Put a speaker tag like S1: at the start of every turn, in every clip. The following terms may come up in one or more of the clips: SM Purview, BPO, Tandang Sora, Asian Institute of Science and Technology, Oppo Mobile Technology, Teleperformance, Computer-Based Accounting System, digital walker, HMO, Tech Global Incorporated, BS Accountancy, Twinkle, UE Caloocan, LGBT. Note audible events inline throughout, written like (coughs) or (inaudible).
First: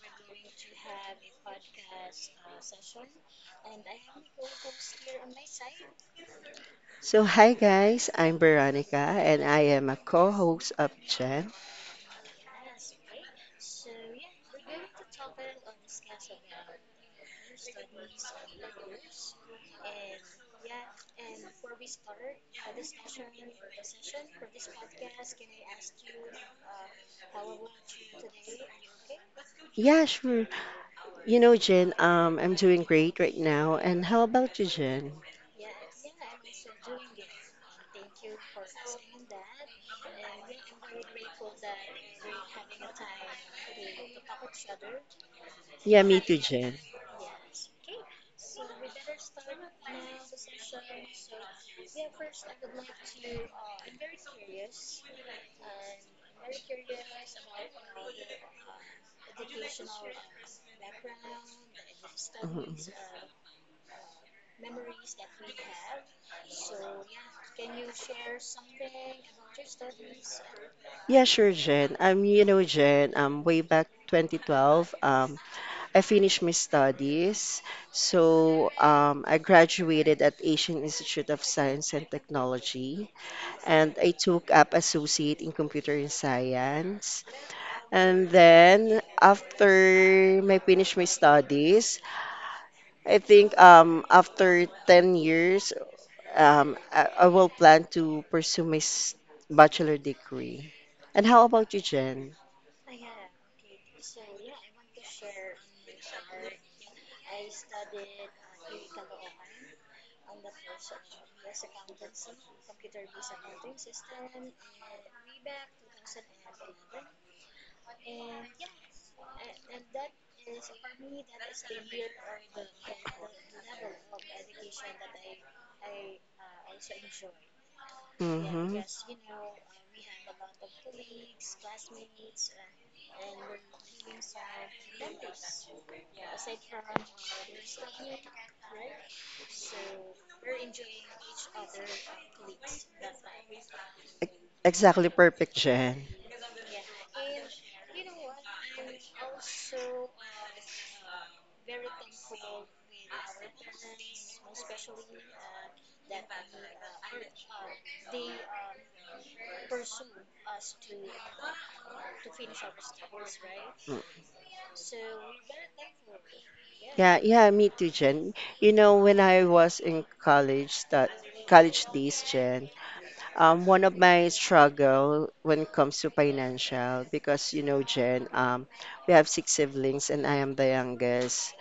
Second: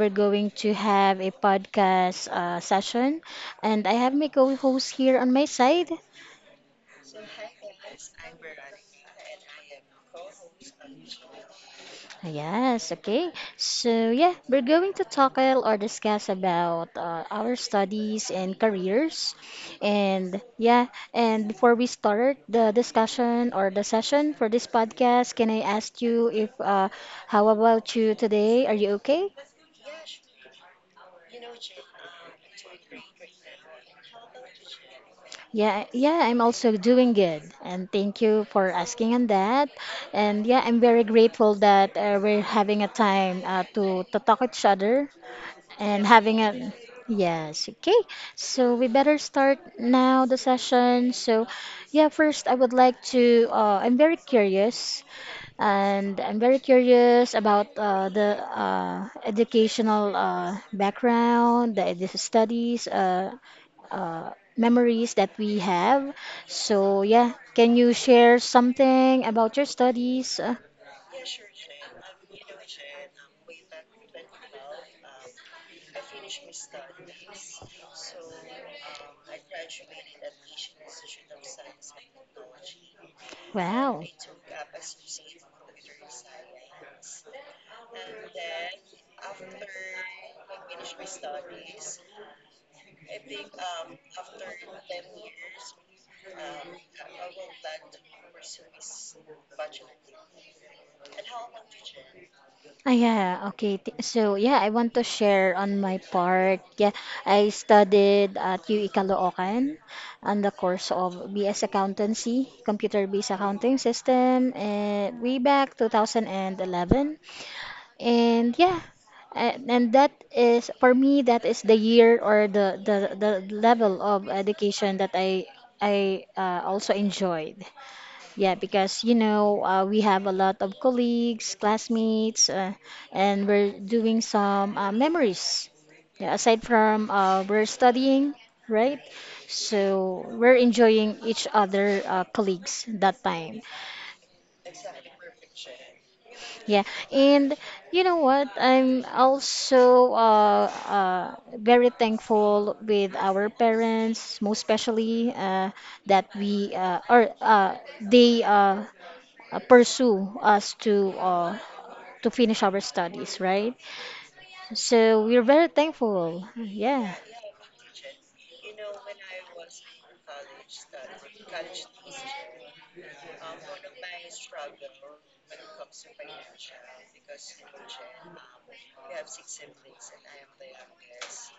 S1: we're going to have a podcast session, and I have my co-host here on my side.
S2: So, hi guys, I'm Veronica and I am a co-host of Jen.
S1: Yes, okay. So yeah, we're going to talk a- or discuss about our studies and careers, and yeah, and before we start the discussion or the session for this podcast, can I ask you if how about you today? Are you okay?
S2: Yeah, sure. You know, Jen, I'm doing great right now. And how about you, Jen?
S1: Yeah, yeah, I'm also doing good. And thank you for asking on that. And yeah, I'm very grateful that we're having a time to talk each other
S2: Yeah,
S1: and
S2: me too,
S1: having a.
S2: Jen.
S1: Yes, okay. So we better start now the session. So, yeah, first I would like to. I'm very curious, and I'm very curious about the educational background, the
S2: Mhm.
S1: studies memories that we have. So, yeah, can you share something about your studies?
S2: Yeah, sure, Jen. Jen, way back 2012, I finished my studies. So, I graduated at Asian Institute of Science and Technology, and
S1: Wow.
S2: I took up associate in computer and science. And then after I finish my studies, I think after 10 years, I will plan to pursue my bachelor degree. And how about you, Jen?
S1: Ah, yeah, okay. Yeah, I want to share on my part. Yeah, I studied at UE Caloocan on the course of BS Accountancy, Computer-Based Accounting System, and way back 2011. And yeah, and that is for me that is the year or the level of education that I also enjoyed. Yeah,
S2: Mm-hmm.
S1: because you know we have a lot of colleagues, classmates, and we're doing some memories. Yeah, aside from we're studying, right? So we're enjoying each other colleagues that time.
S2: Exactly perfect, Jen.
S1: Yeah, and you know what? I'm also very thankful with our parents, most especially that we or they pursue us to finish our studies, right?
S2: Mm.
S1: So we're very thankful. Yeah,
S2: Yeah, yeah, me too, Jen. You know, when I was in college, that college days, Jen. One of my struggle when it comes to financial, because you know, Jen, we have six siblings and I am the youngest.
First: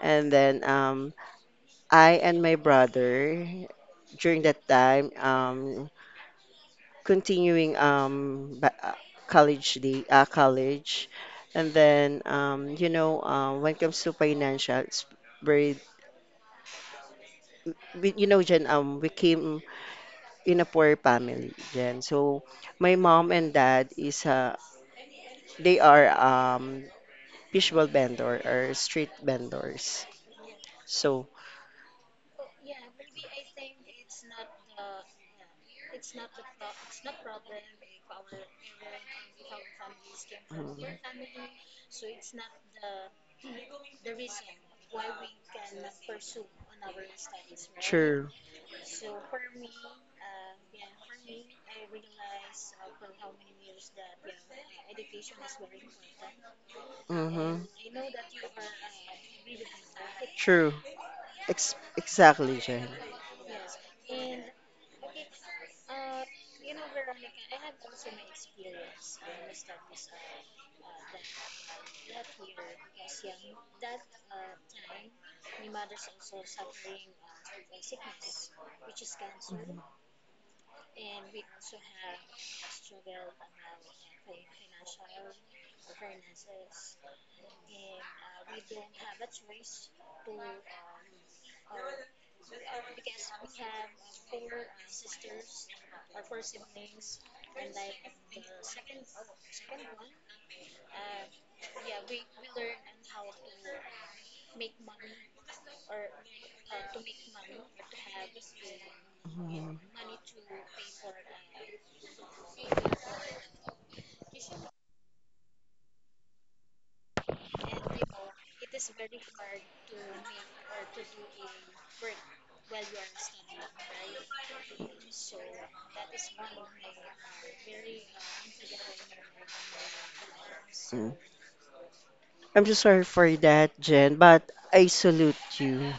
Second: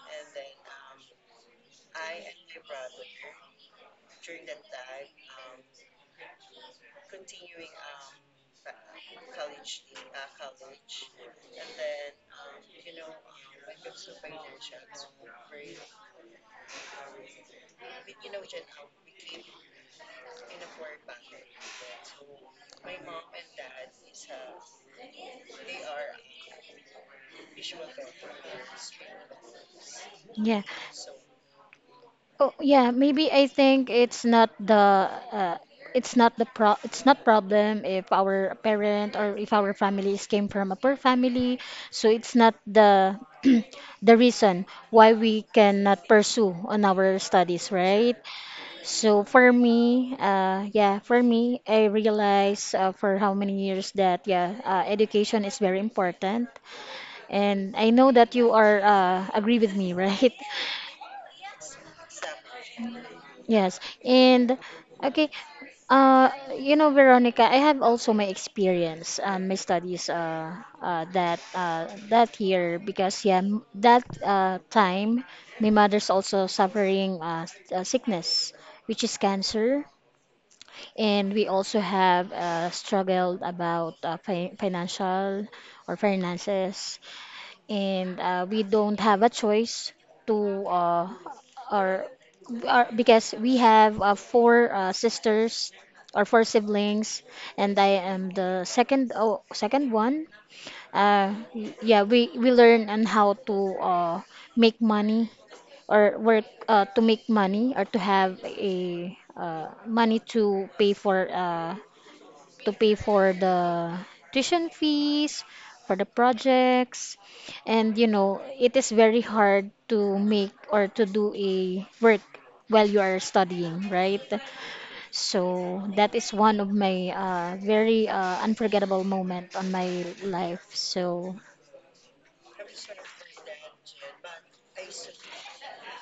S2: And then I and my brother, during that time, continuing college, the college. And then, when it comes to financial, it's very, we, you know, Jen, we came in a poor family, Jen. So my mom and dad is they are visual vendor or street vendors.
S1: yeah.
S2: So,
S1: Oh, yeah, maybe I think uh, it's not the pro it's not problem if our parent or if our families came from a
S2: mm,
S1: poor family, so it's not the (clears throat) the reason why we cannot pursue on our studies, right?
S2: true.
S1: So for me, yeah, for me, I realize for how many years that yeah, education is very important,
S2: Mm-hmm.
S1: and I know that you are agree with me, (laughs) right?
S2: True. Exactly, Jen.
S1: Yes, and. Okay, Uh, you know, Veronica, I have also my experience, my studies, that that year because yeah, that time my mother's also suffering sickness, which is cancer, and we also have struggled about fi financial or finances and we don't have a choice to or, or because we have four sisters or four siblings and I am the second one uh, yeah we learn on how to make money or work to make money or to have a money to pay for the tuition fees, for the projects, and you know, it is very hard to make or to do a work while you are studying, right? So that is one of my very unforgettable moment on my life.
S2: Mm.
S1: So,
S2: I'm just sorry for that, Jen, but I salute you.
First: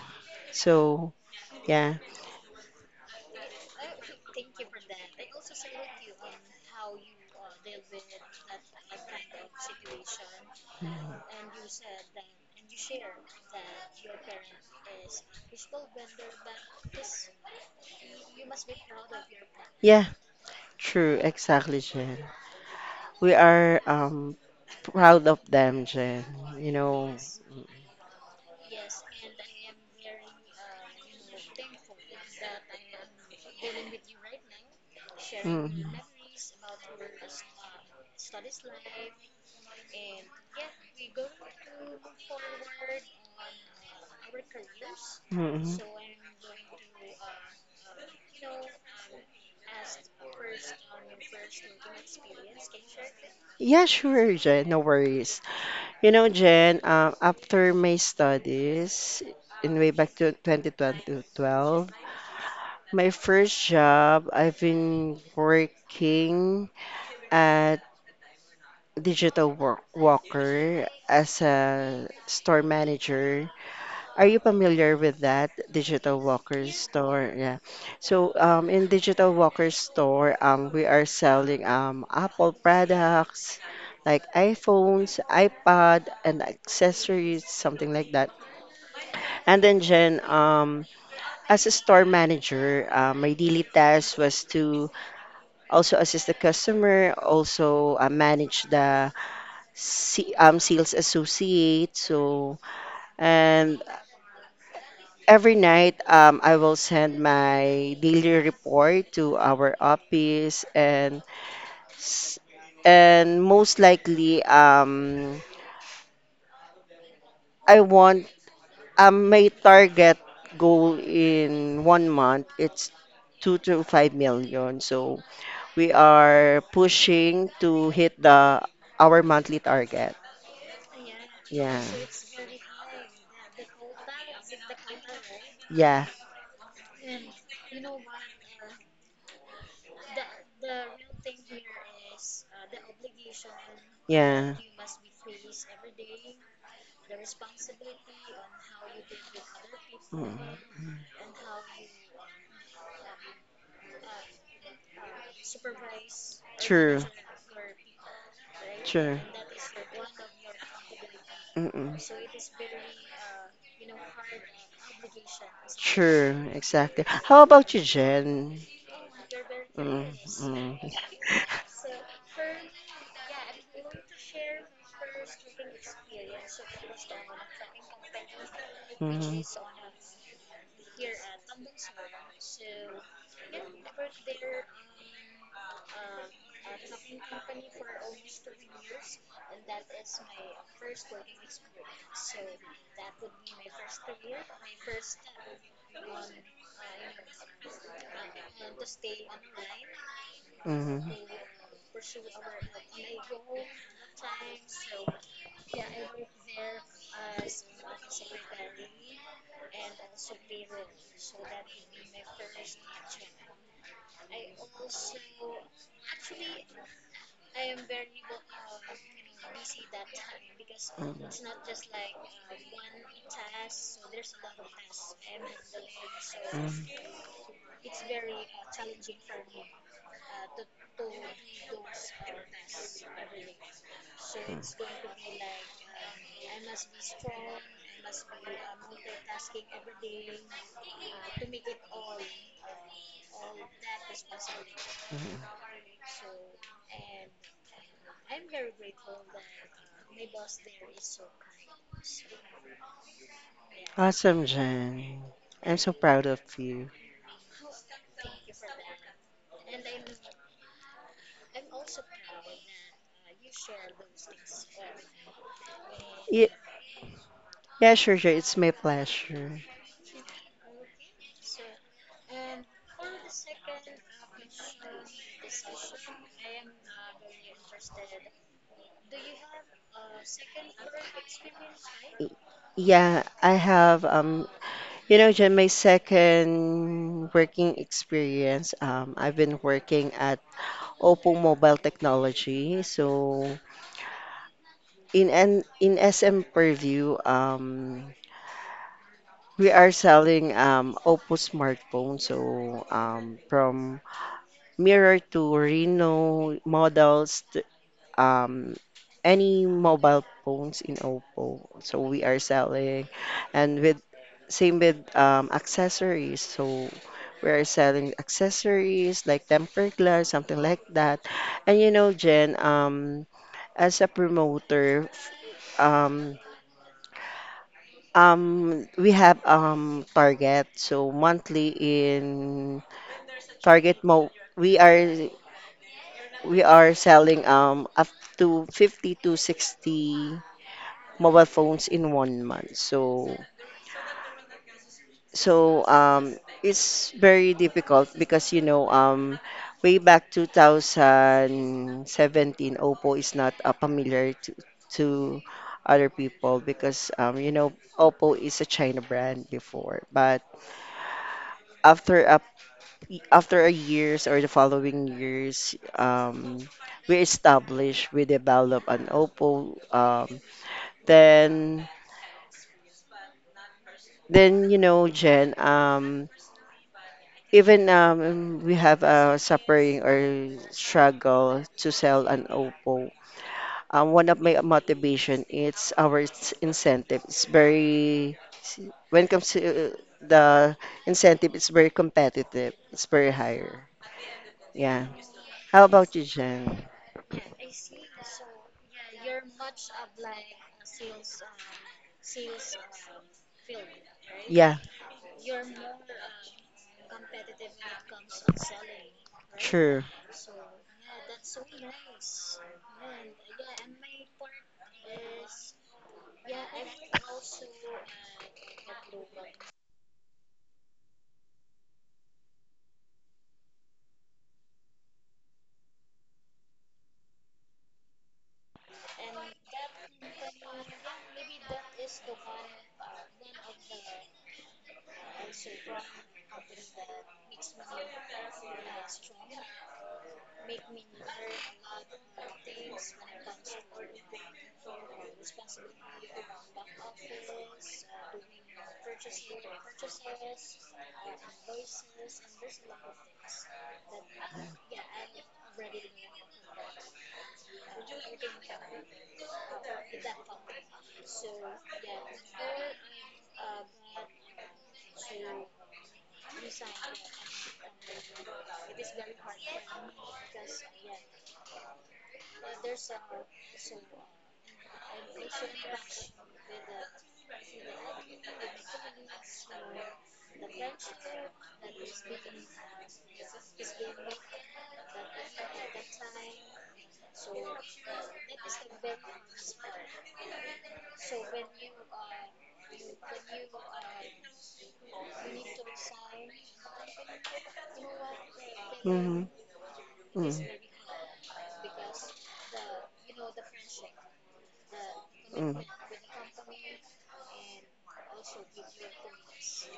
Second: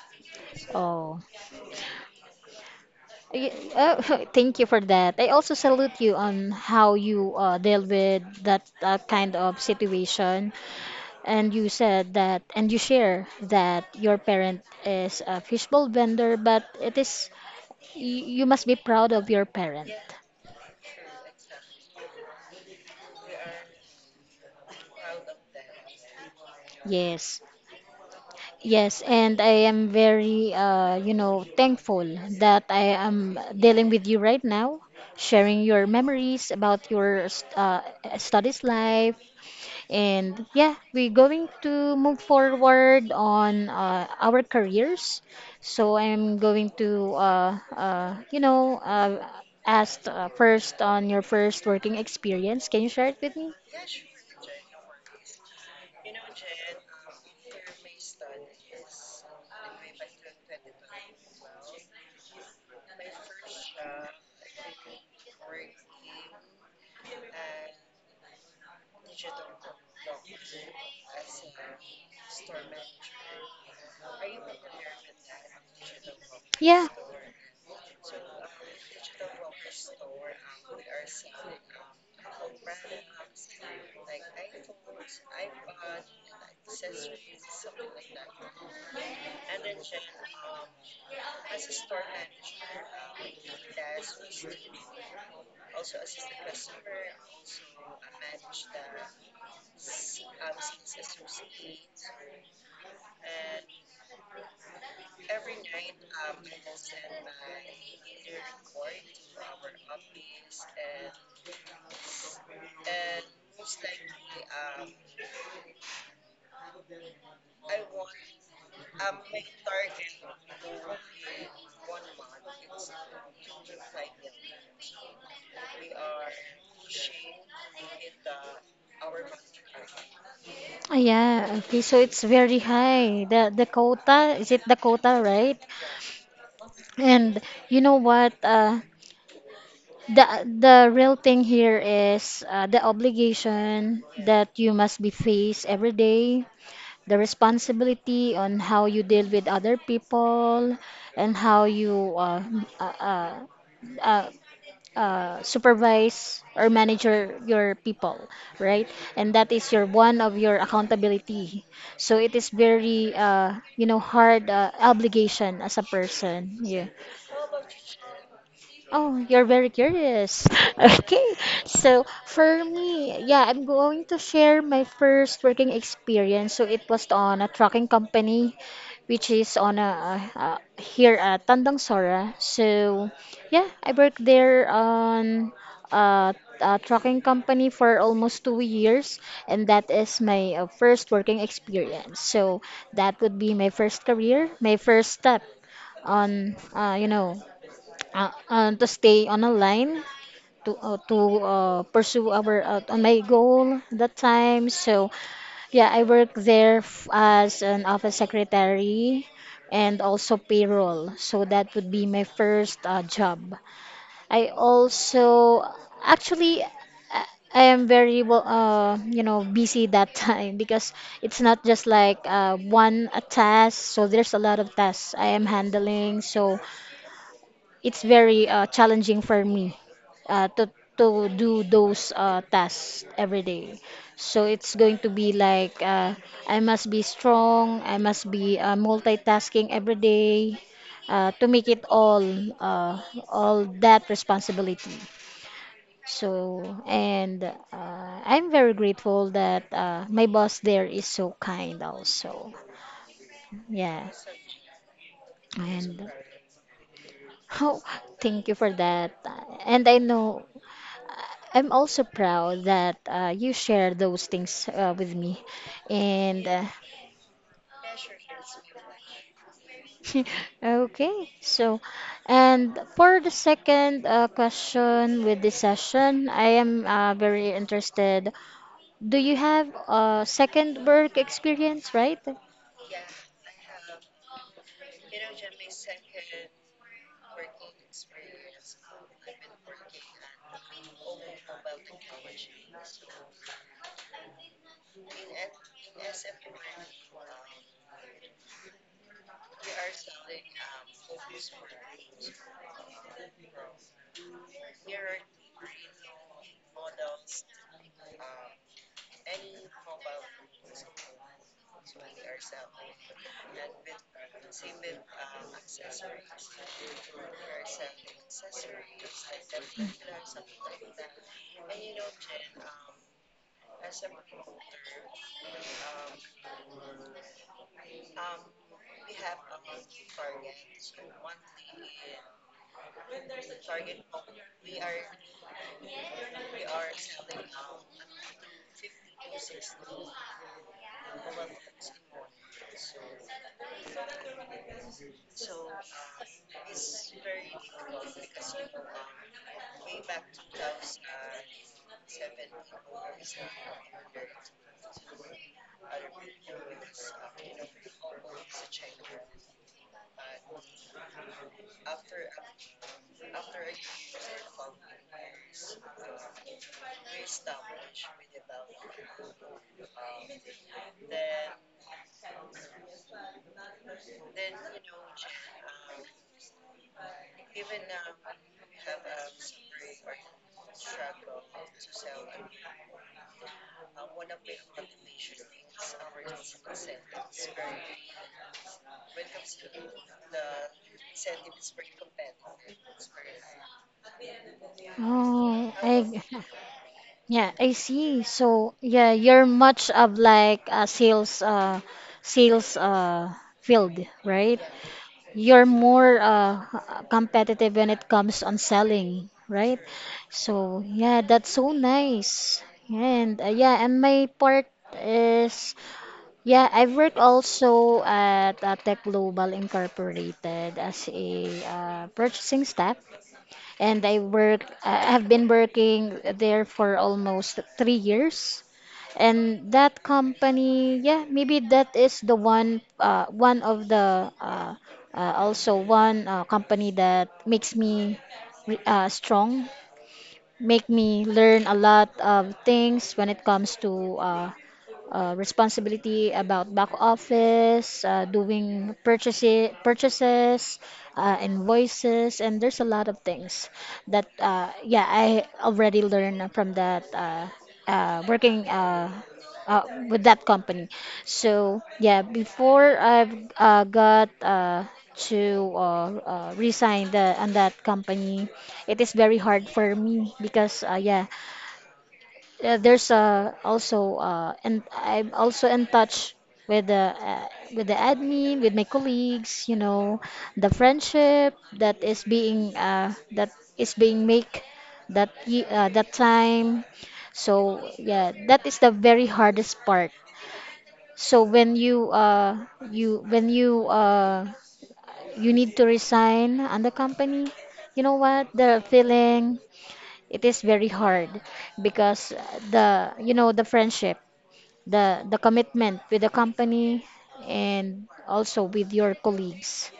S2: So,
S1: oh.
S2: yeah.
S1: Oh, (laughs) thank you for that. I also salute you on how you deal with that kind of situation. And you said that, and you share that your parent is a fishbowl vendor, but it is, you must be proud of your parent.
S2: Yeah, true, exactly, Jen. We are proud of them, Jen. You know.
S1: Yes. Yes, and I am very, you know, thankful that I am dealing with you right now, sharing
S2: Mm,
S1: your memories about your studies life, and yeah, we're going to move forward on our careers.
S2: mm.
S1: So I'm going to, you know, ask first on your first working experience. Can you share it with me?
S2: Yeah, sure, Jen. No worries. You know, Jen, after my studies in way back to 2012, my first job, I've been working at digital work walker as a store manager. Are you familiar with that digital walker
S1: Yeah.
S2: store? Yeah. So in digital walker store, we are selling Apple products like iPhones, iPad, and accessories, something like that. And then Jen, as a store manager, my daily task was to also assist the customer, also manage the sales associate. And every night I will send my daily report to our office, and s- and most likely I want my target goal in one month. It's 2 to 5 million. So we are pushing to hit the our monthly target.
S1: Ah, yeah, okay,
S2: Yeah.
S1: so it's very high. The Dakota, is it Dakota, right?
S2: Yeah.
S1: And you know what? The real thing here is the obligation
S2: Yeah.
S1: that you must be faced every day, the responsibility on how you deal with other
S2: Mm.
S1: people and how you uh, uh, uh, supervise or
S2: True.
S1: manage your people, right?
S2: True.
S1: And that is your one of your accountability.
S2: Mm-mm.
S1: So it is very, you know, hard obligation as a
S2: True.
S1: person. Yeah.
S2: Exactly. How about you, Jen?
S1: Oh, you're very
S2: Mm,
S1: curious.
S2: mm.
S1: (laughs) Okay.
S2: (laughs)
S1: So for me, yeah, I'm going to share my first working experience. So it was on a trucking company, which
S2: Mhm,
S1: is on a, here at Tandang Sora. So yeah, I worked there on a, a trucking company for almost 2 years, and that is my first working experience. So that would be my first career, my first step on you know to stay on a line
S2: mhm,
S1: to pursue our on my goal that time. So yeah, I worked there as an office secretary and also payroll. So that would be my first job. I also actually I am very well, you know, busy that time (laughs) because
S2: mhm.
S1: it's not just like one a task. So there's a lot of tasks I am handling. So
S2: Mm,
S1: it's very challenging for me uh, to to do those tasks every day. So it's going to be like I must be strong, I must be multitasking every day to make it uh, all that responsibility.
S2: mm.
S1: So and I'm very grateful that my boss there is so kind also. Yeah.
S2: Awesome, Jen. I'm so
S1: And
S2: proud of you.
S1: oh, thank you for that. And I know I'm also proud that you share those things with me. And
S2: Yeah, yeah, sure, sure. It's my pleasure.
S1: (laughs) okay, so, and for the second question with this session, I am very interested. Do you have a second work experience, right?
S2: Y- Yeah, I have you know, Jen, my second working experience. I've been working at Oppo Mobile Technology. So in SM Purview, we are selling Oppo smartphone. So from mirror to Reno models, um, any mobile phones in Oppo. So we are selling, and with same with accessories. So we are selling accessories like tempered glass, something like that. And you know, Jen, as a promoter, um, we have target. So monthly in target mo, we are we are selling up to 50 to 60 mobile phones in one month. So it's very difficult because you know way back 2017 Oppo is not familiar to other people because you know Oppo is a China brand before, but after a after a years or the following years, we establish, we develop an Oppo. Then, then you know, Jen, even we have a suffering or struggle to sell an Oppo. One of my motivation, it's our incentive. It's very when it comes to the incentive, it's very competitive. It's very higher. Yeah.
S1: Oh,
S2: How about
S1: I
S2: you, Jen?
S1: Yeah, I see. So, yeah, you're much of like a sales field, right?
S2: Yeah,
S1: You're more competitive when it comes on selling, right?
S2: true.
S1: So, yeah, that's so nice. And yeah, and my part is yeah, I work also at Tech Global Incorporated as a purchasing staff and I have been working there for almost 3 years. And that company, yeah, maybe that is the one one of the also one company that makes me strong, make me learn a lot of things when it comes to uh, responsibility about back office, doing purchases, invoices, and there's a lot of things that yeah I already learned from that working uh, with that company. So yeah, before I've got to resign the on that company, it is very hard for me because yeah there's also and I'm also in touch with the uh, with the admin, with my colleagues, you know, the friendship that is being make that that time. So yeah, that is the very hardest part. So when you you when you need to resign on the company, you know what? The
S2: Mhm.
S1: feeling it is
S2: Mhm.
S1: very hard because the you know the friendship the
S2: Mhm.
S1: commitment with the company and also with your colleagues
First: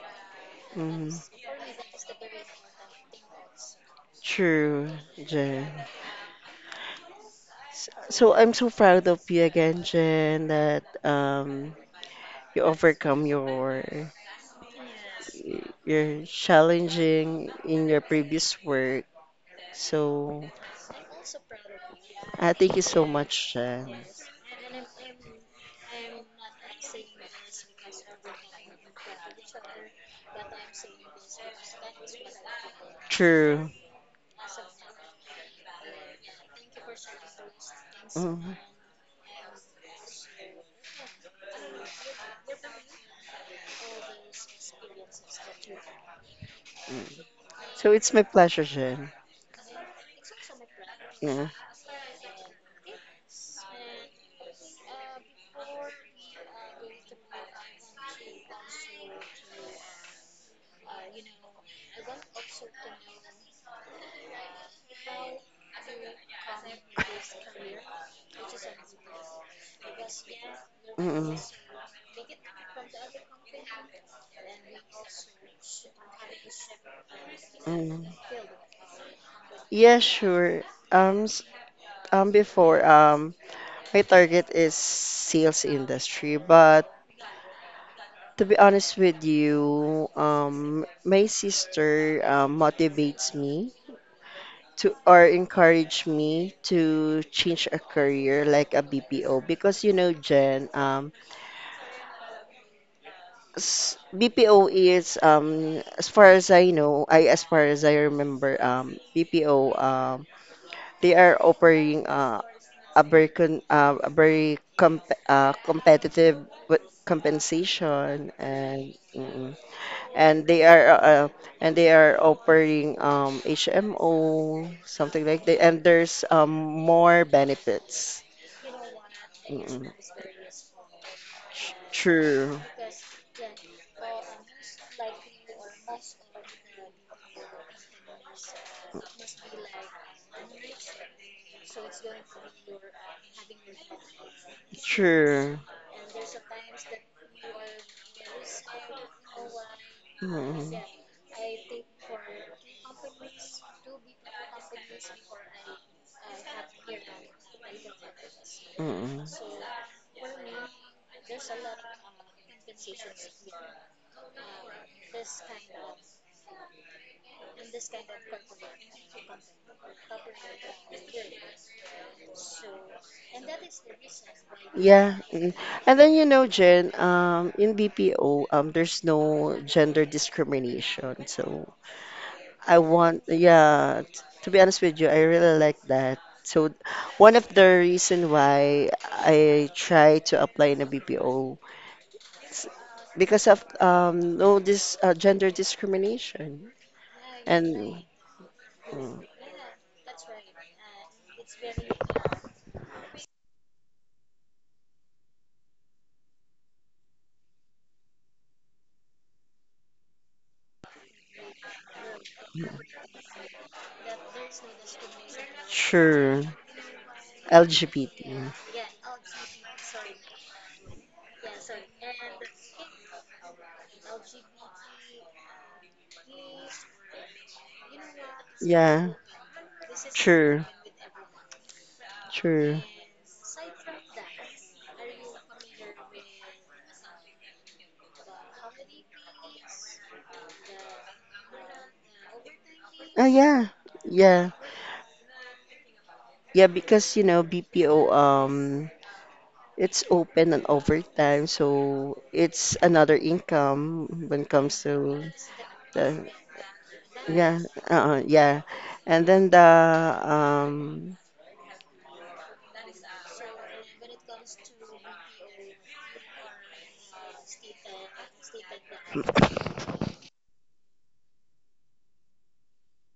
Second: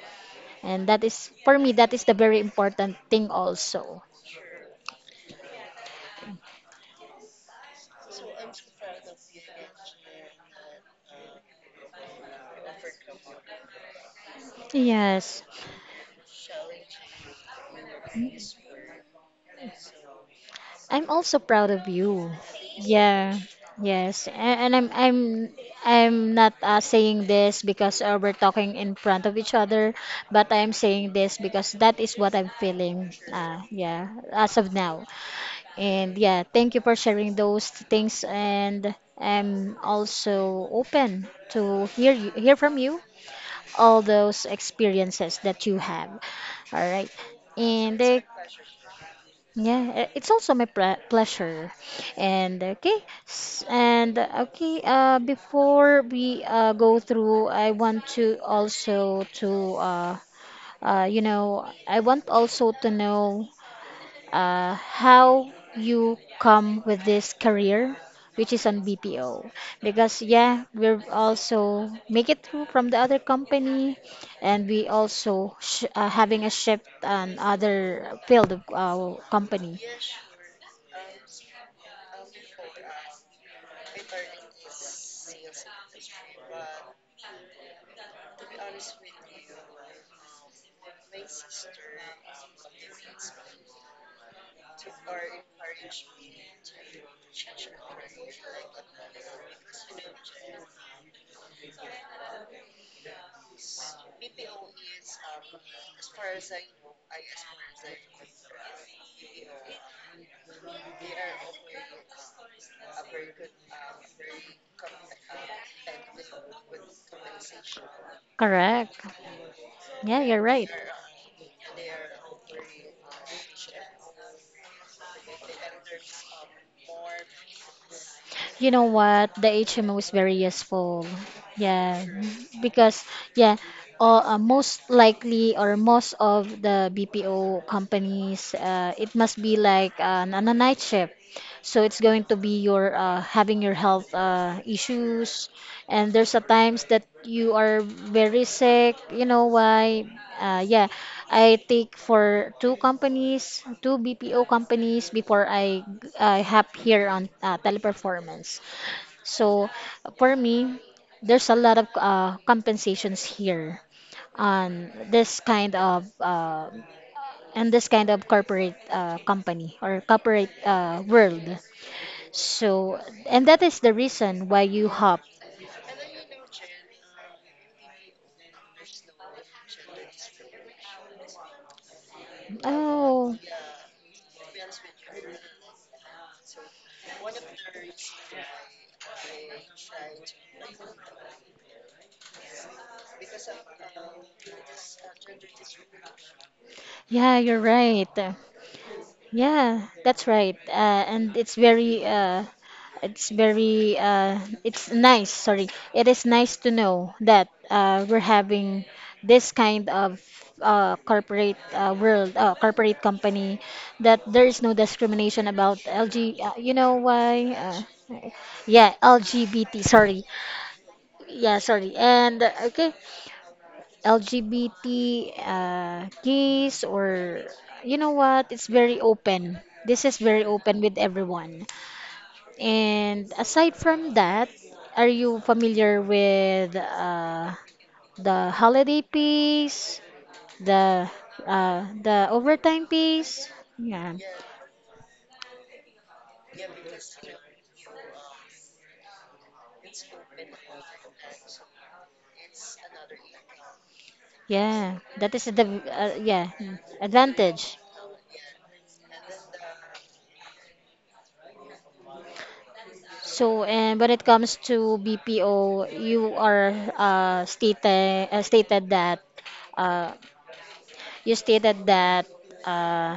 S1: and that
S2: Mhm.
S1: is for me that is the very important thing also.
S2: True, Jen. So I'm so proud of you again, Jen, that you overcome
S1: Yes,
S2: your challenging in your previous work. So
S1: I'm also proud of you.
S2: I thank you so much,
S1: Yeah,
S2: Jen.
S1: yes. A- and I'm not saying this because we're talking in front of each other but I'm saying this because that is what I'm feeling
S2: True.
S1: yeah as of now. And yeah, thank you for sharing those things
S2: Mhm.
S1: and I'm also open to hear from you all those experiences that you have. All right.
S2: So
S1: And
S2: it's my pleasure, Jen.
S1: yeah, it's also my
S2: Yeah.
S1: pleasure. And okay, s- and okay, before we go through, I want to also to you know, I want also to know how you come with this career, which is on BPO. Because, yeah, we're
S2: Mm-mm.
S1: also make it through from the other company, and we also sh having a shift on
S2: Mm.
S1: other field of our company.
S2: Yeah, sure. Um, s- before, my target is sales industry, but to be honest with you, my sister, motivates me to or encourage me to change a career like a BPO because you know, Jen, BPO is, as far as I know, I as far as I remember, BPO, they are operating a very competitive with compensation and
S1: Correct.
S2: mm,
S1: Yeah, you're
S2: and they
S1: right.
S2: are uh, uh, and they are offering HMO something like that, and there's more benefits.
S1: You know what? The
S2: Mm,
S1: HMO is very useful. Yeah,
S2: true,
S1: because yeah, all, most likely or most of the BPO companies, it must be like on a night shift. So it's going to be your having your health issues,
S2: true.
S1: and there's a times that you are very sick you know why
S2: Mm,
S1: yeah I take for two companies two BPO companies before I have here on teleperformance.
S2: mm.
S1: So for me there's a lot of compensations here on this kind of and this kind of corporate company or corporate world. So and that is the reason why you
S2: Yeah.
S1: hop.
S2: Mm. And then you know, Jen, in BPO, there's no gender discrimination. So I want,
S1: Oh,
S2: yeah, to be honest with you, I really like that. So one of the reason why I try to apply in a BPO is because of no this gender discrimination
S1: yeah, you're
S2: and
S1: right.
S2: mm,
S1: Yeah, that's right. And it's very it's very it's nice. Sorry, it is nice to know that we're having this kind of corporate corporate company, that there is no discrimination about LG.
S2: sure
S1: You know why?
S2: LGBT.
S1: Yeah, LGBT. Sorry. Yeah, sorry. And okay, LGBT, gays, or you know what? It's very
S2: Yeah,
S1: open. This is very
S2: sure,
S1: open with everyone.
S2: sure.
S1: And aside from that, are you familiar with the holiday piece, the the overtime
S2: Oh
S1: piece?
S2: yeah,
S1: Yeah,
S2: yeah, yeah. Because you know BPO, it's open and overtime, so it's another income when it comes
S1: yeah.
S2: to
S1: That is the
S2: the
S1: yeah,
S2: yeah,
S1: advantage.
S2: yeah, and then the um,
S1: So, and when it comes to BPO, you are stated that. Uh, You stated that uh,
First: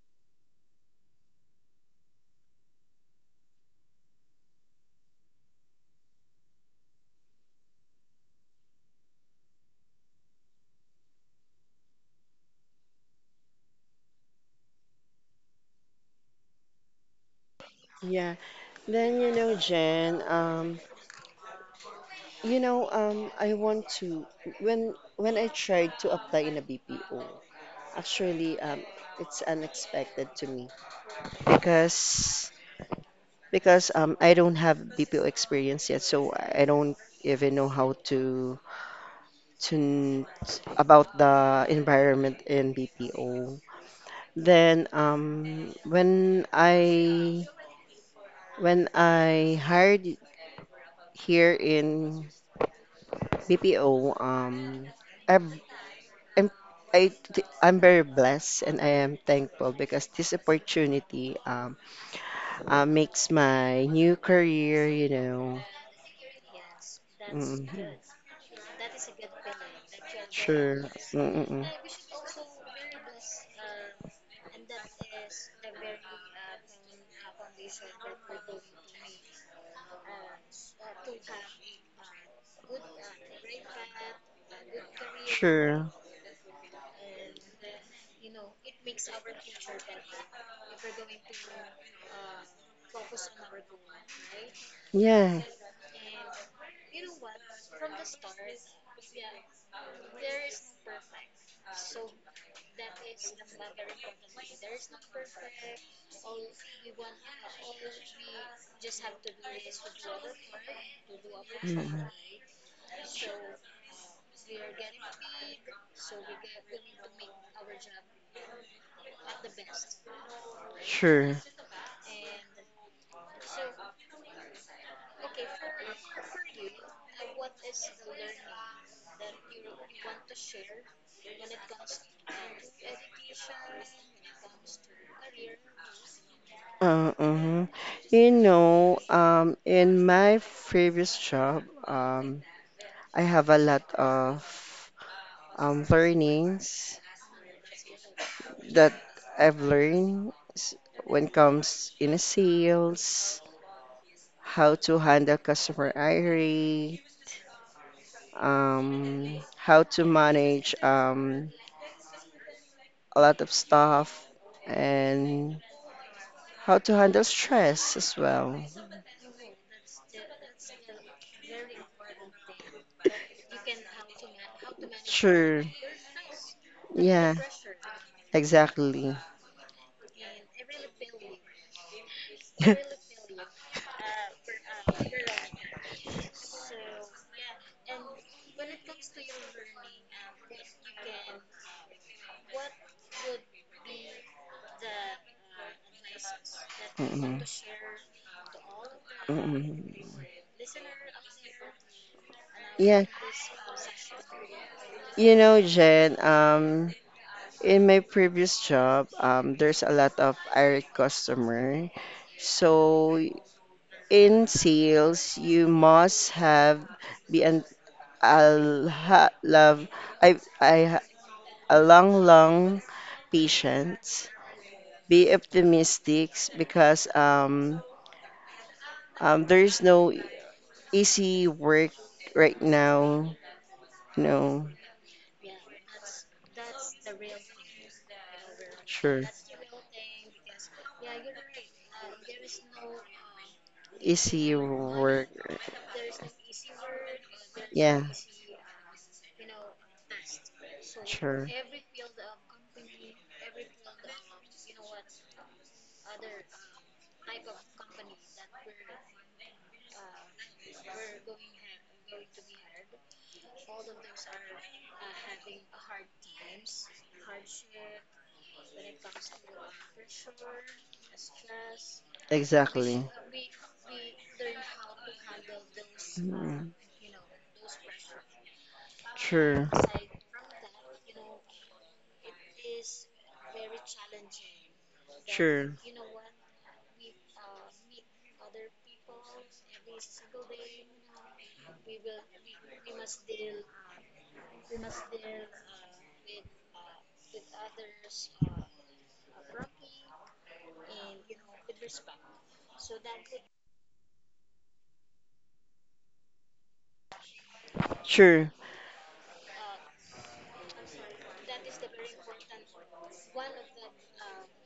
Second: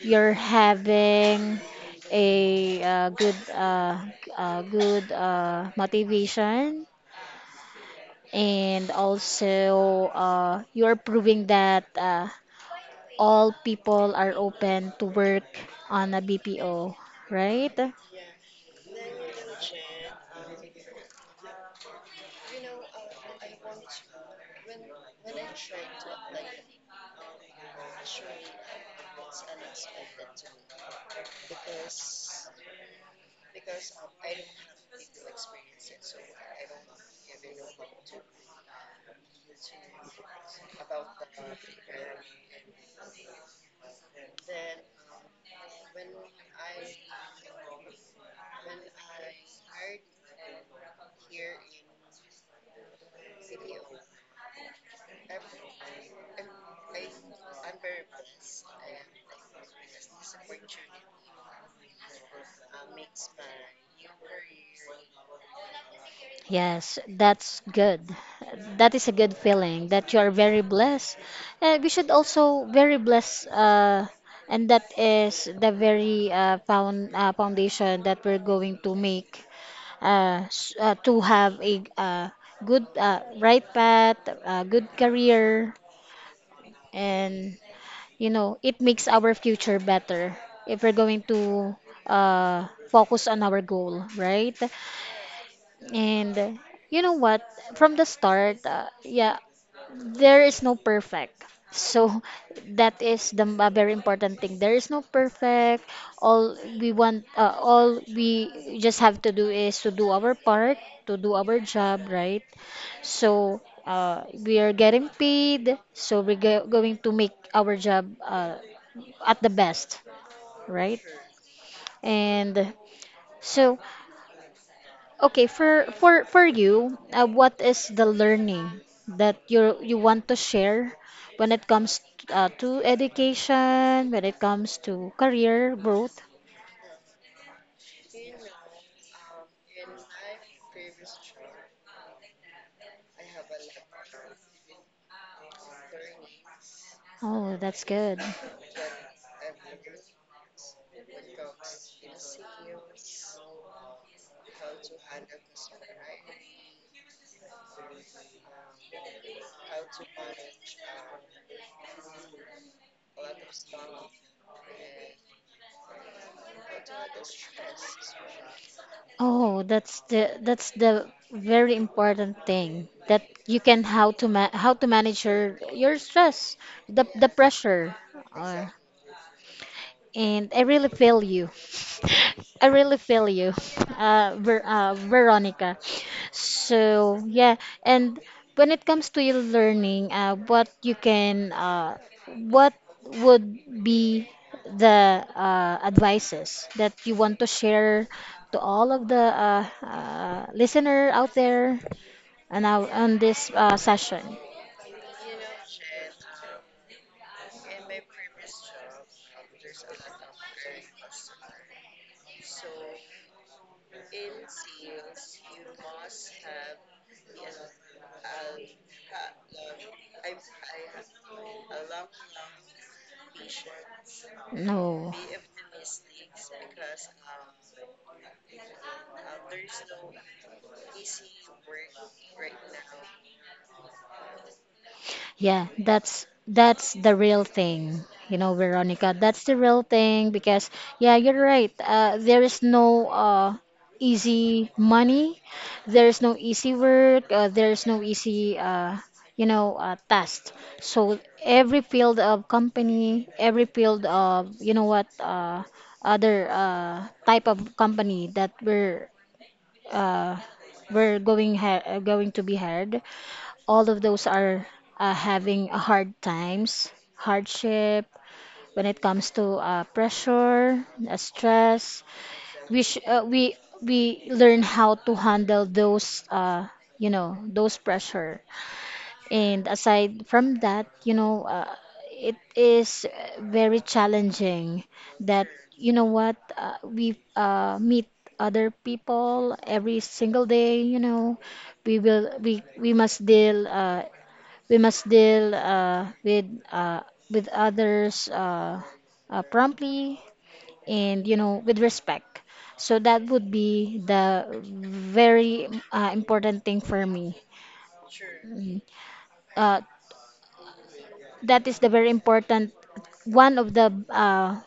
S1: you're having a good good motivation, and also you're proving that all people are open to work on a BPO, right?
S2: yeah, then you know Jen, I want to when I tried to apply in a BPO, actually it's unexpected to me because because I don't have BPO experience yet, so I don't even know how to to n- about the environment in BPO. Then when I hired here in BPO, I've, I'm I, am I am very blessed and I am thankful because this opportunity makes my new career, you know.
S1: Yes, that's
S2: Mm,
S1: good. That is a good feeling that you are very
S2: sure. This.
S1: blessed.
S2: Mm-mm.
S1: We should also very blessed, and that is the very foundation that we're going to make to have a good right path, a good career,
S2: Sure.
S1: and you know it makes our future better if we're going to focus on our goal, right?
S2: Yeah.
S1: And you know what? From the start, yeah, there is no perfect. So (laughs) that is a very important thing. There is no perfect. All we want, all we just have to do is to do our part, to do our job,
S2: Mm,
S1: right? So we are getting paid, so we're going to make our job at the best, right?
S2: sure.
S1: And so, okay, for you, what is the learning that you want to share when it comes to education, when it comes to career growth?
S2: Uh, uh You know, in my previous job, I have a lot of learnings
S1: Oh, that's good.
S2: that I've learned s- when comes in sales, how to handle customer irate, how to manage a lot of stuff, and how to handle stress as well.
S1: Oh, that's the very important thing that you can how to manage your
S2: Sure.
S1: your stress, the
S2: Yeah.
S1: pressure. Or,
S2: Exactly.
S1: and I really feel you. (laughs) I really feel
S2: (laughs)
S1: you, Veronica. So yeah, and when it comes to your learning, what would be the advices that you want
S2: Mm-mm.
S1: to share to all of the
S2: Mm-mm.
S1: listener out there and now
S2: Yeah.
S1: on this session?
S2: You know, Jen, in my previous job, there's a lot of irate customer. So in sales, you must have be an a ha- love I ha- a long, long patience.
S1: No.
S2: Be optimistic because there is no easy work right now. No,
S1: Yeah, that's the real thing. You know, Veronica,
S2: sure.
S1: that's the real thing because yeah, you're right. There is no
S2: Easy
S1: easy
S2: work.
S1: money. There is no easy work. There is no
S2: Yeah,
S1: easy task. So
S2: sure.
S1: every field of company, every field of you know what other type of company that uh going to be hired, all of those are having a hard times, hardship when it comes to pressure, stress. We sh-
S2: Exactly.
S1: uh, we we learn how to handle those
S2: Mm,
S1: you know those pressure. And
S2: sure.
S1: aside from that, you know, it is very challenging that
S2: Sure.
S1: you know what we meet other people every single day. You know, we must deal with uh, others promptly and you know with respect. So that would be the very important thing for me.
S2: Sure.
S1: Mm. Uh, that is the very important, one of the uh,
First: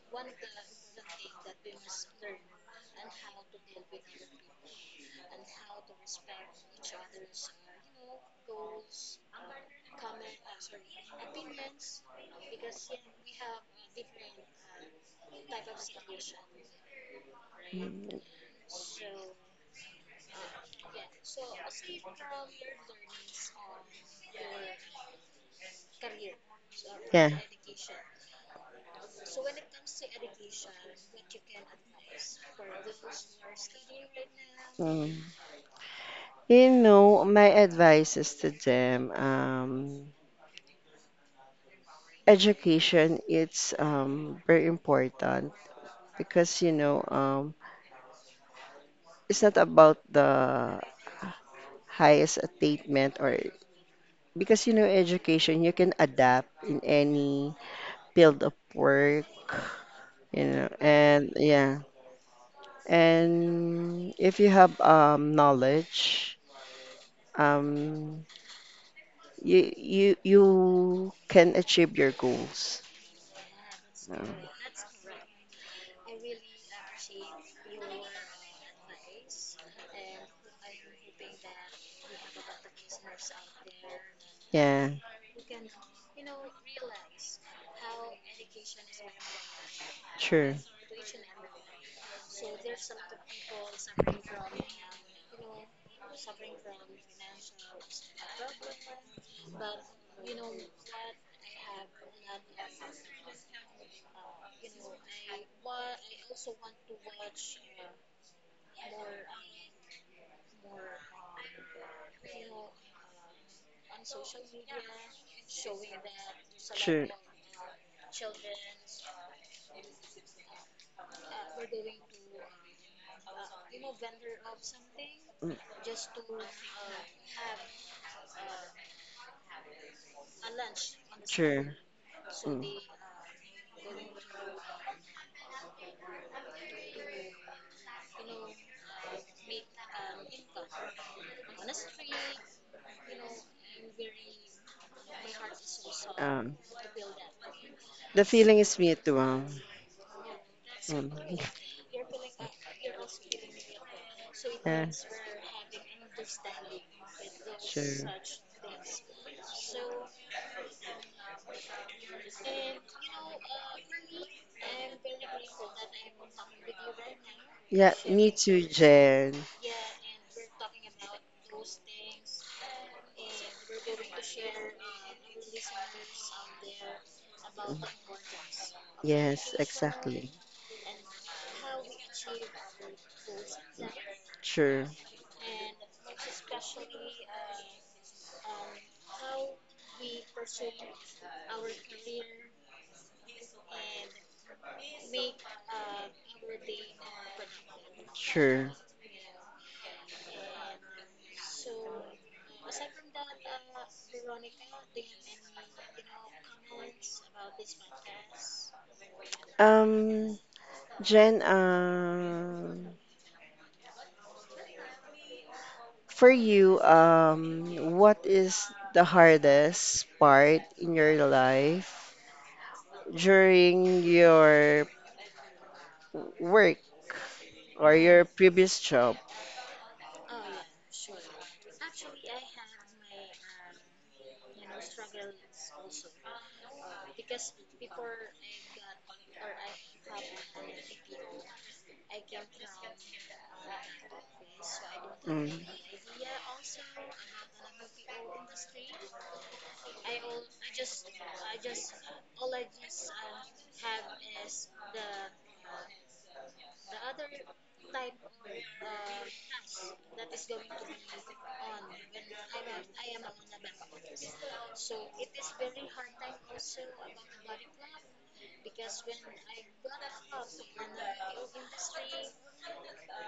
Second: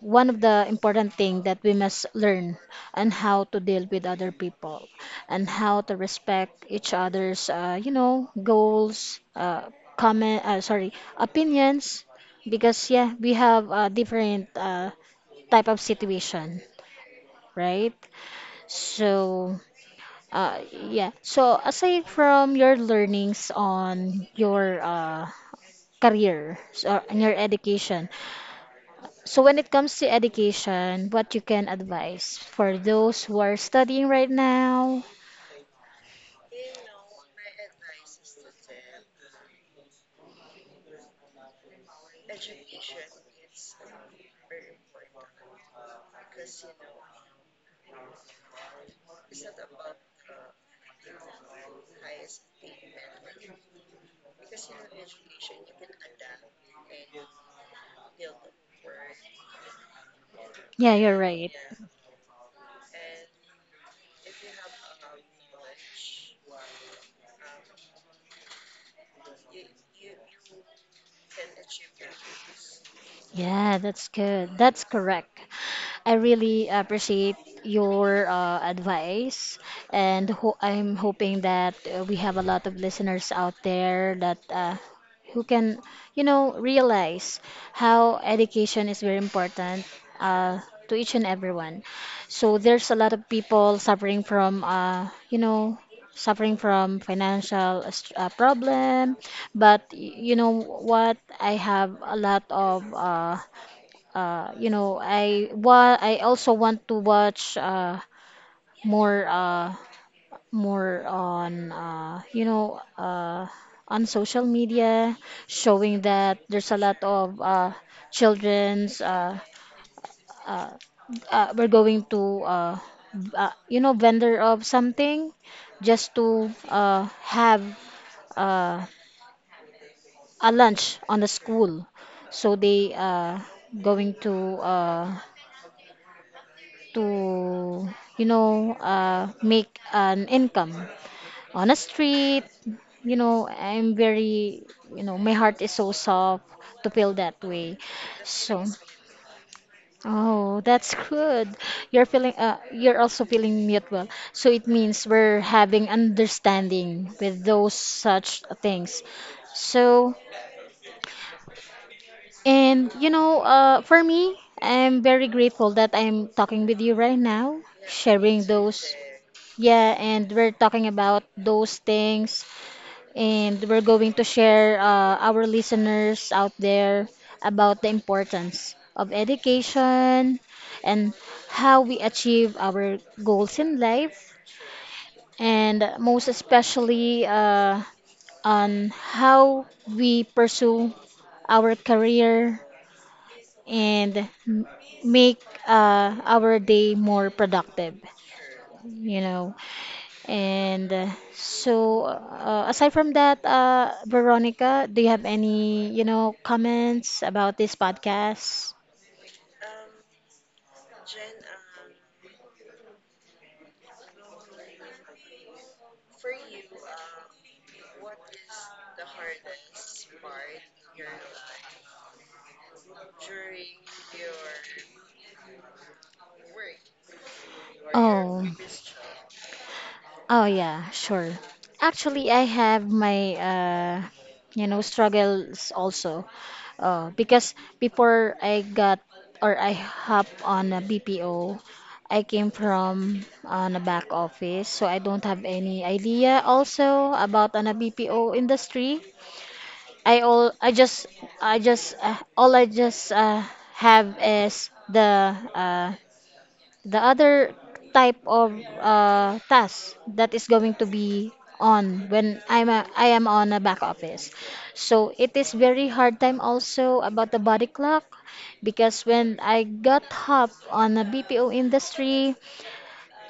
S1: one of the important thing that we must learn, and how to deal with other people and how to respect each other's you know goals, comment sorry, opinions, because yeah we have a different type of situation, right? So uh, yeah, so aside from your learnings on your career, so, and your
S2: Yeah.
S1: education. So when it comes to education, what you can advise for those who are studying right now?
S2: Mm. You know, my advice is to them, education, it's very important because, you know, it's not about the highest attainment or because, you know, education, you can adapt in any field of work, you know,
S1: Yeah, you're
S2: and
S1: right.
S2: yeah. And if you have knowledge, um, you you can achieve your goals.
S1: Yeah, that's
S2: So,
S1: good. That's correct. I really appreciate your advice, and ho I'm hoping that we have a lot of listeners out there that
S2: yeah,
S1: who can, you know, realize how education is very important,
S2: true,
S1: uh, to each and everyone. So there's a lot of people suffering from, you know, suffering from financial problem. But you know what? I have a lot of you know, I what I also want to watch more, more on on social media, showing that there's a lot
S2: true,
S1: of children's, we're going to v- you know, vendor of something,
S2: mm,
S1: just to have uh a lunch on a
S2: true.
S1: school, so
S2: Mm.
S1: they going uh to you know make an income on a street. You know, I'm very, you know, my heart is so soft
S2: Um,
S1: to feel that way.
S2: the feeling
S1: So
S2: is mutual.
S1: oh, that's
S2: Mm.
S1: good, you're feeling, you're also feeling it well, so it
S2: Yeah,
S1: means we're having understanding with those
S2: sure.
S1: such things. So, and you know, for me, I'm very grateful that I'm talking with you right now,
S2: Yeah, me
S1: sharing
S2: too,
S1: those.
S2: Jen.
S1: Yeah, and we're talking about those things, and we're going to share our listeners out there about the importance of
S2: Yes, exactly.
S1: education, and how we achieve our goals in life,
S2: Sure,
S1: and most especially on how we pursue our career and make our day more productive,
S2: sure.
S1: you know. And so, aside from that, Veronica, do you have any, you know, comments about this podcast?
S2: Um, Jen, for you, what is the hardest part in your life during your work or your
S1: Oh.
S2: previous job?
S1: Oh yeah, sure. Actually, I have my you know struggles also, because before I got or I hop on a BPO, I came from on a back office, so I don't have
S2: Mm,
S1: any idea also about on a BPO industry. I all I just all I just have is the other type of task that is going to be on when I am on a back office. So it is very hard time also about the body clock, because when I got hop on a BPO industry,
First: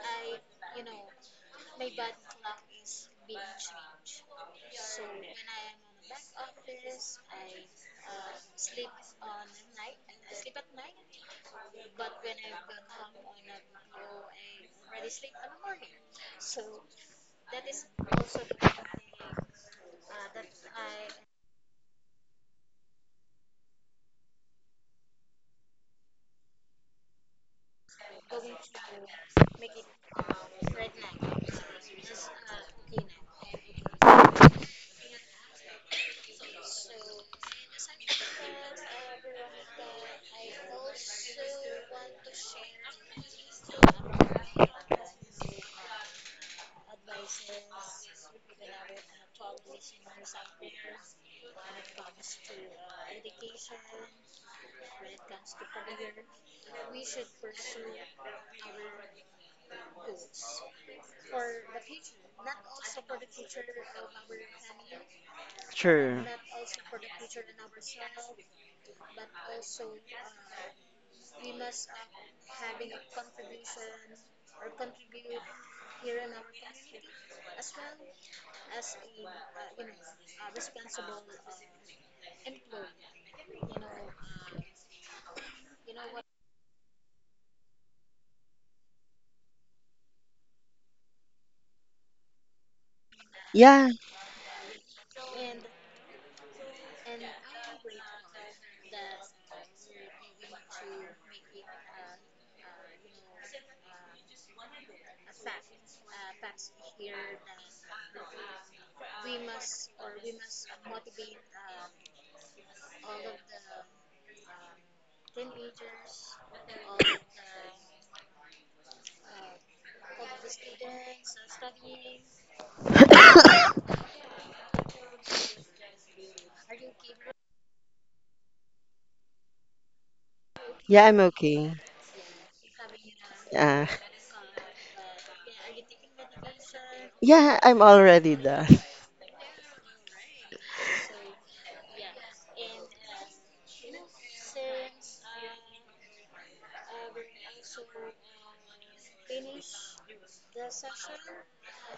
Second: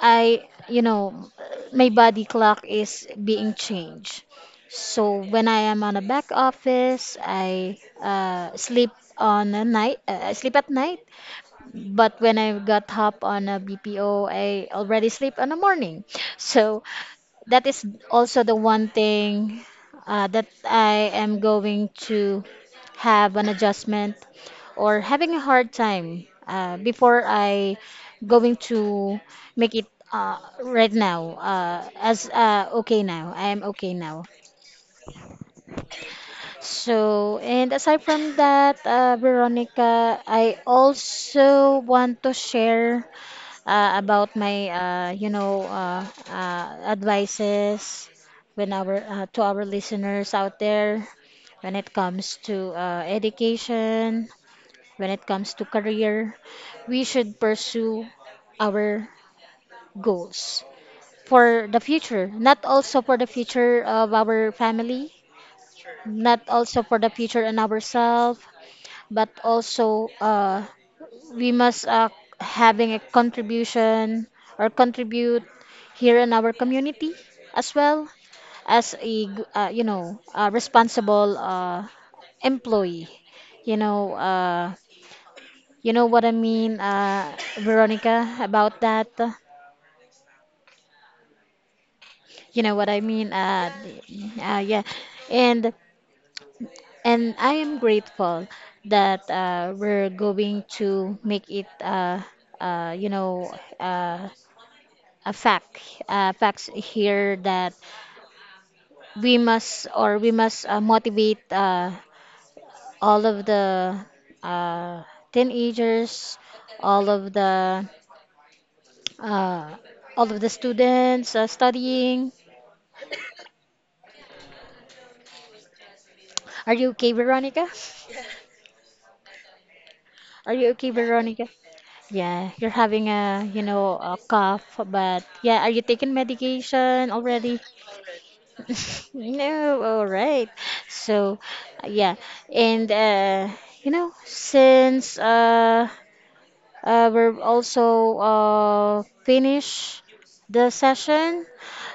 S1: I you know my body clock is being changed. So when I am on a back office, uh, sleep I sleep at night, but when I got hop on a BPO, I already sleep in the morning. So that is also the one thing that I am going to have an adjustment, or having a hard time before I going to make it right now, as okay now. I am okay now. So, and aside from that, Veronica, I also want to share about my you know, advices when our to our listeners out there, when it comes to education, when it comes to career, we should pursue our goals for the future, not also for the future of our family,
S2: sure.
S1: not also for the future and ourselves, but also we must having a contribution or contribute here in our community as well, as a you know a responsible employee, you know uh, you know what I mean, Veronica, about that, you know what I mean,
S2: Yeah,
S1: yeah. And I am grateful that we're going to make it, you know, uh, a fact, facts here, that we must or we must motivate all of the uh, teenagers, all of the uh, all of the students studying.
S2: (coughs)
S1: Are you okay, Veronica? Are you okay,
S2: yeah, I'm
S1: Veronica?
S2: okay.
S1: Yeah, you're having a you
S2: Uh,
S1: know a cough. But yeah, are you taking medication
S2: yeah,
S1: already?
S2: I'm already done.
S1: (laughs) No, all right. So, yeah, and you know, since we're also finish the session,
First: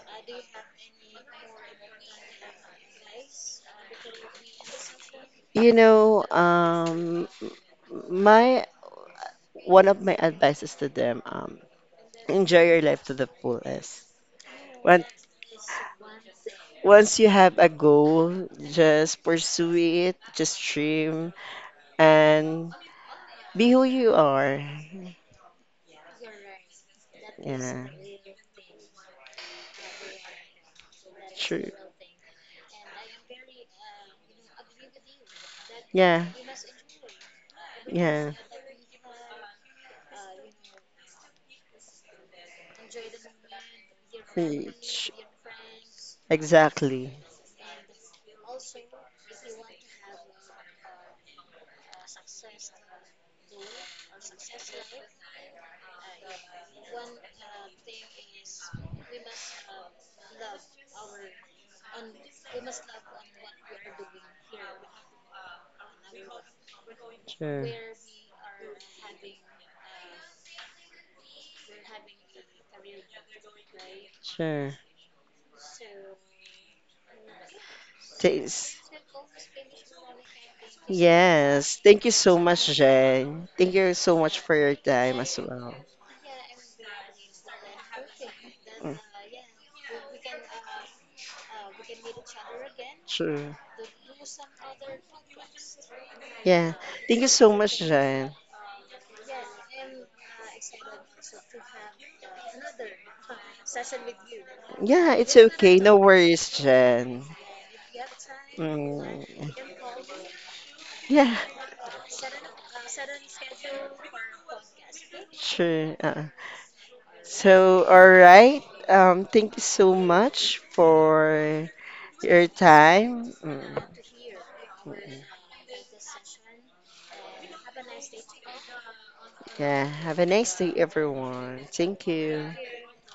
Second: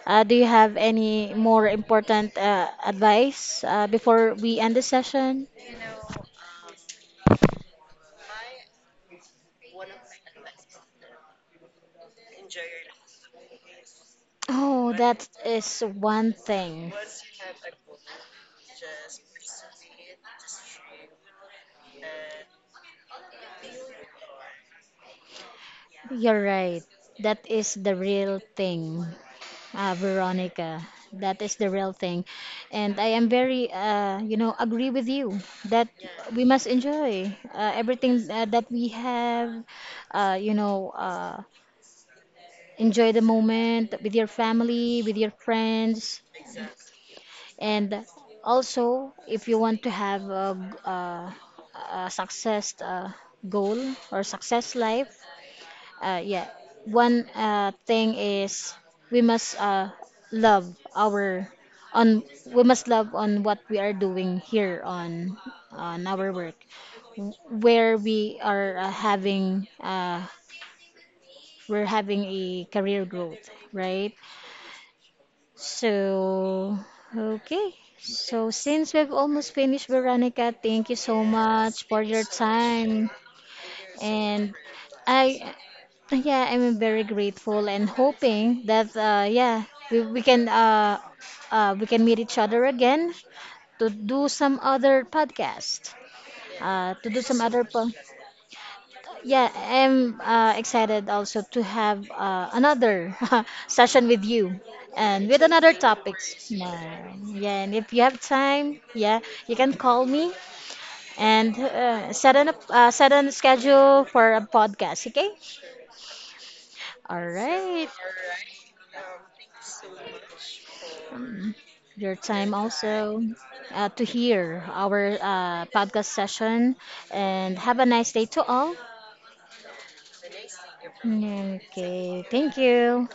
S1: do you have any more important advice before we end the session?
S2: You know, my one of my advices to them, enjoy your life to the fullest.
S1: Oh,
S2: When,
S1: that is one thing.
S2: once you have a goal, just pursue it, just dream, and be who you are.
S1: You're right. That is
S2: Yeah,
S1: the real thing. Ah, Veronica, that is the
S2: true.
S1: real thing. And I am very, you know, agree with you that
S2: Yeah,
S1: we must enjoy everything
S2: yeah.
S1: that we have, you know, enjoy the moment with your family,
S2: Ch-
S1: with your friends.
S2: Exactly.
S1: And also, if you want to have a, a success goal or success life, yeah, one thing is we must love our on we must love on what we are doing here on our work,
S2: Sure,
S1: where we are having we're having a career growth, right?
S2: sure.
S1: So okay, so
S2: Thanks.
S1: since we've almost finished, Veronica, thank you so
S2: Yes,
S1: much for
S2: thank you
S1: your
S2: so much,
S1: time.
S2: Jen. Thank you so much
S1: And
S2: for your time as
S1: I,
S2: well.
S1: yeah, I'm very grateful and hoping that
S2: Mm,
S1: yeah, we can we can meet each other again
S2: true.
S1: to do some other podcast.
S2: Yeah.
S1: To
S2: Thank
S1: do
S2: you
S1: some
S2: so
S1: other
S2: much,
S1: po-
S2: Jan.
S1: yeah, I'm excited also to have another (laughs) session with you,
S2: Yeah,
S1: and
S2: it's
S1: with another
S2: okay. No worries,
S1: topics, yeah,
S2: Jan.
S1: yeah, and if you have time, yeah,
S2: Mm.
S1: you can call me
S2: Yeah,
S1: and set a schedule for a podcast, okay,
S2: sure.
S1: all
S2: So,
S1: right,
S2: all right. Thank you so much
S1: um,
S2: for
S1: your
S2: your
S1: time. Also,
S2: time. Mm,
S1: to hear our
S2: mm.
S1: podcast session, and have a nice day to all.
S2: Yeah, have a nice day,
S1: Mm,
S2: everyone. Thank
S1: okay,
S2: you.
S1: thank you.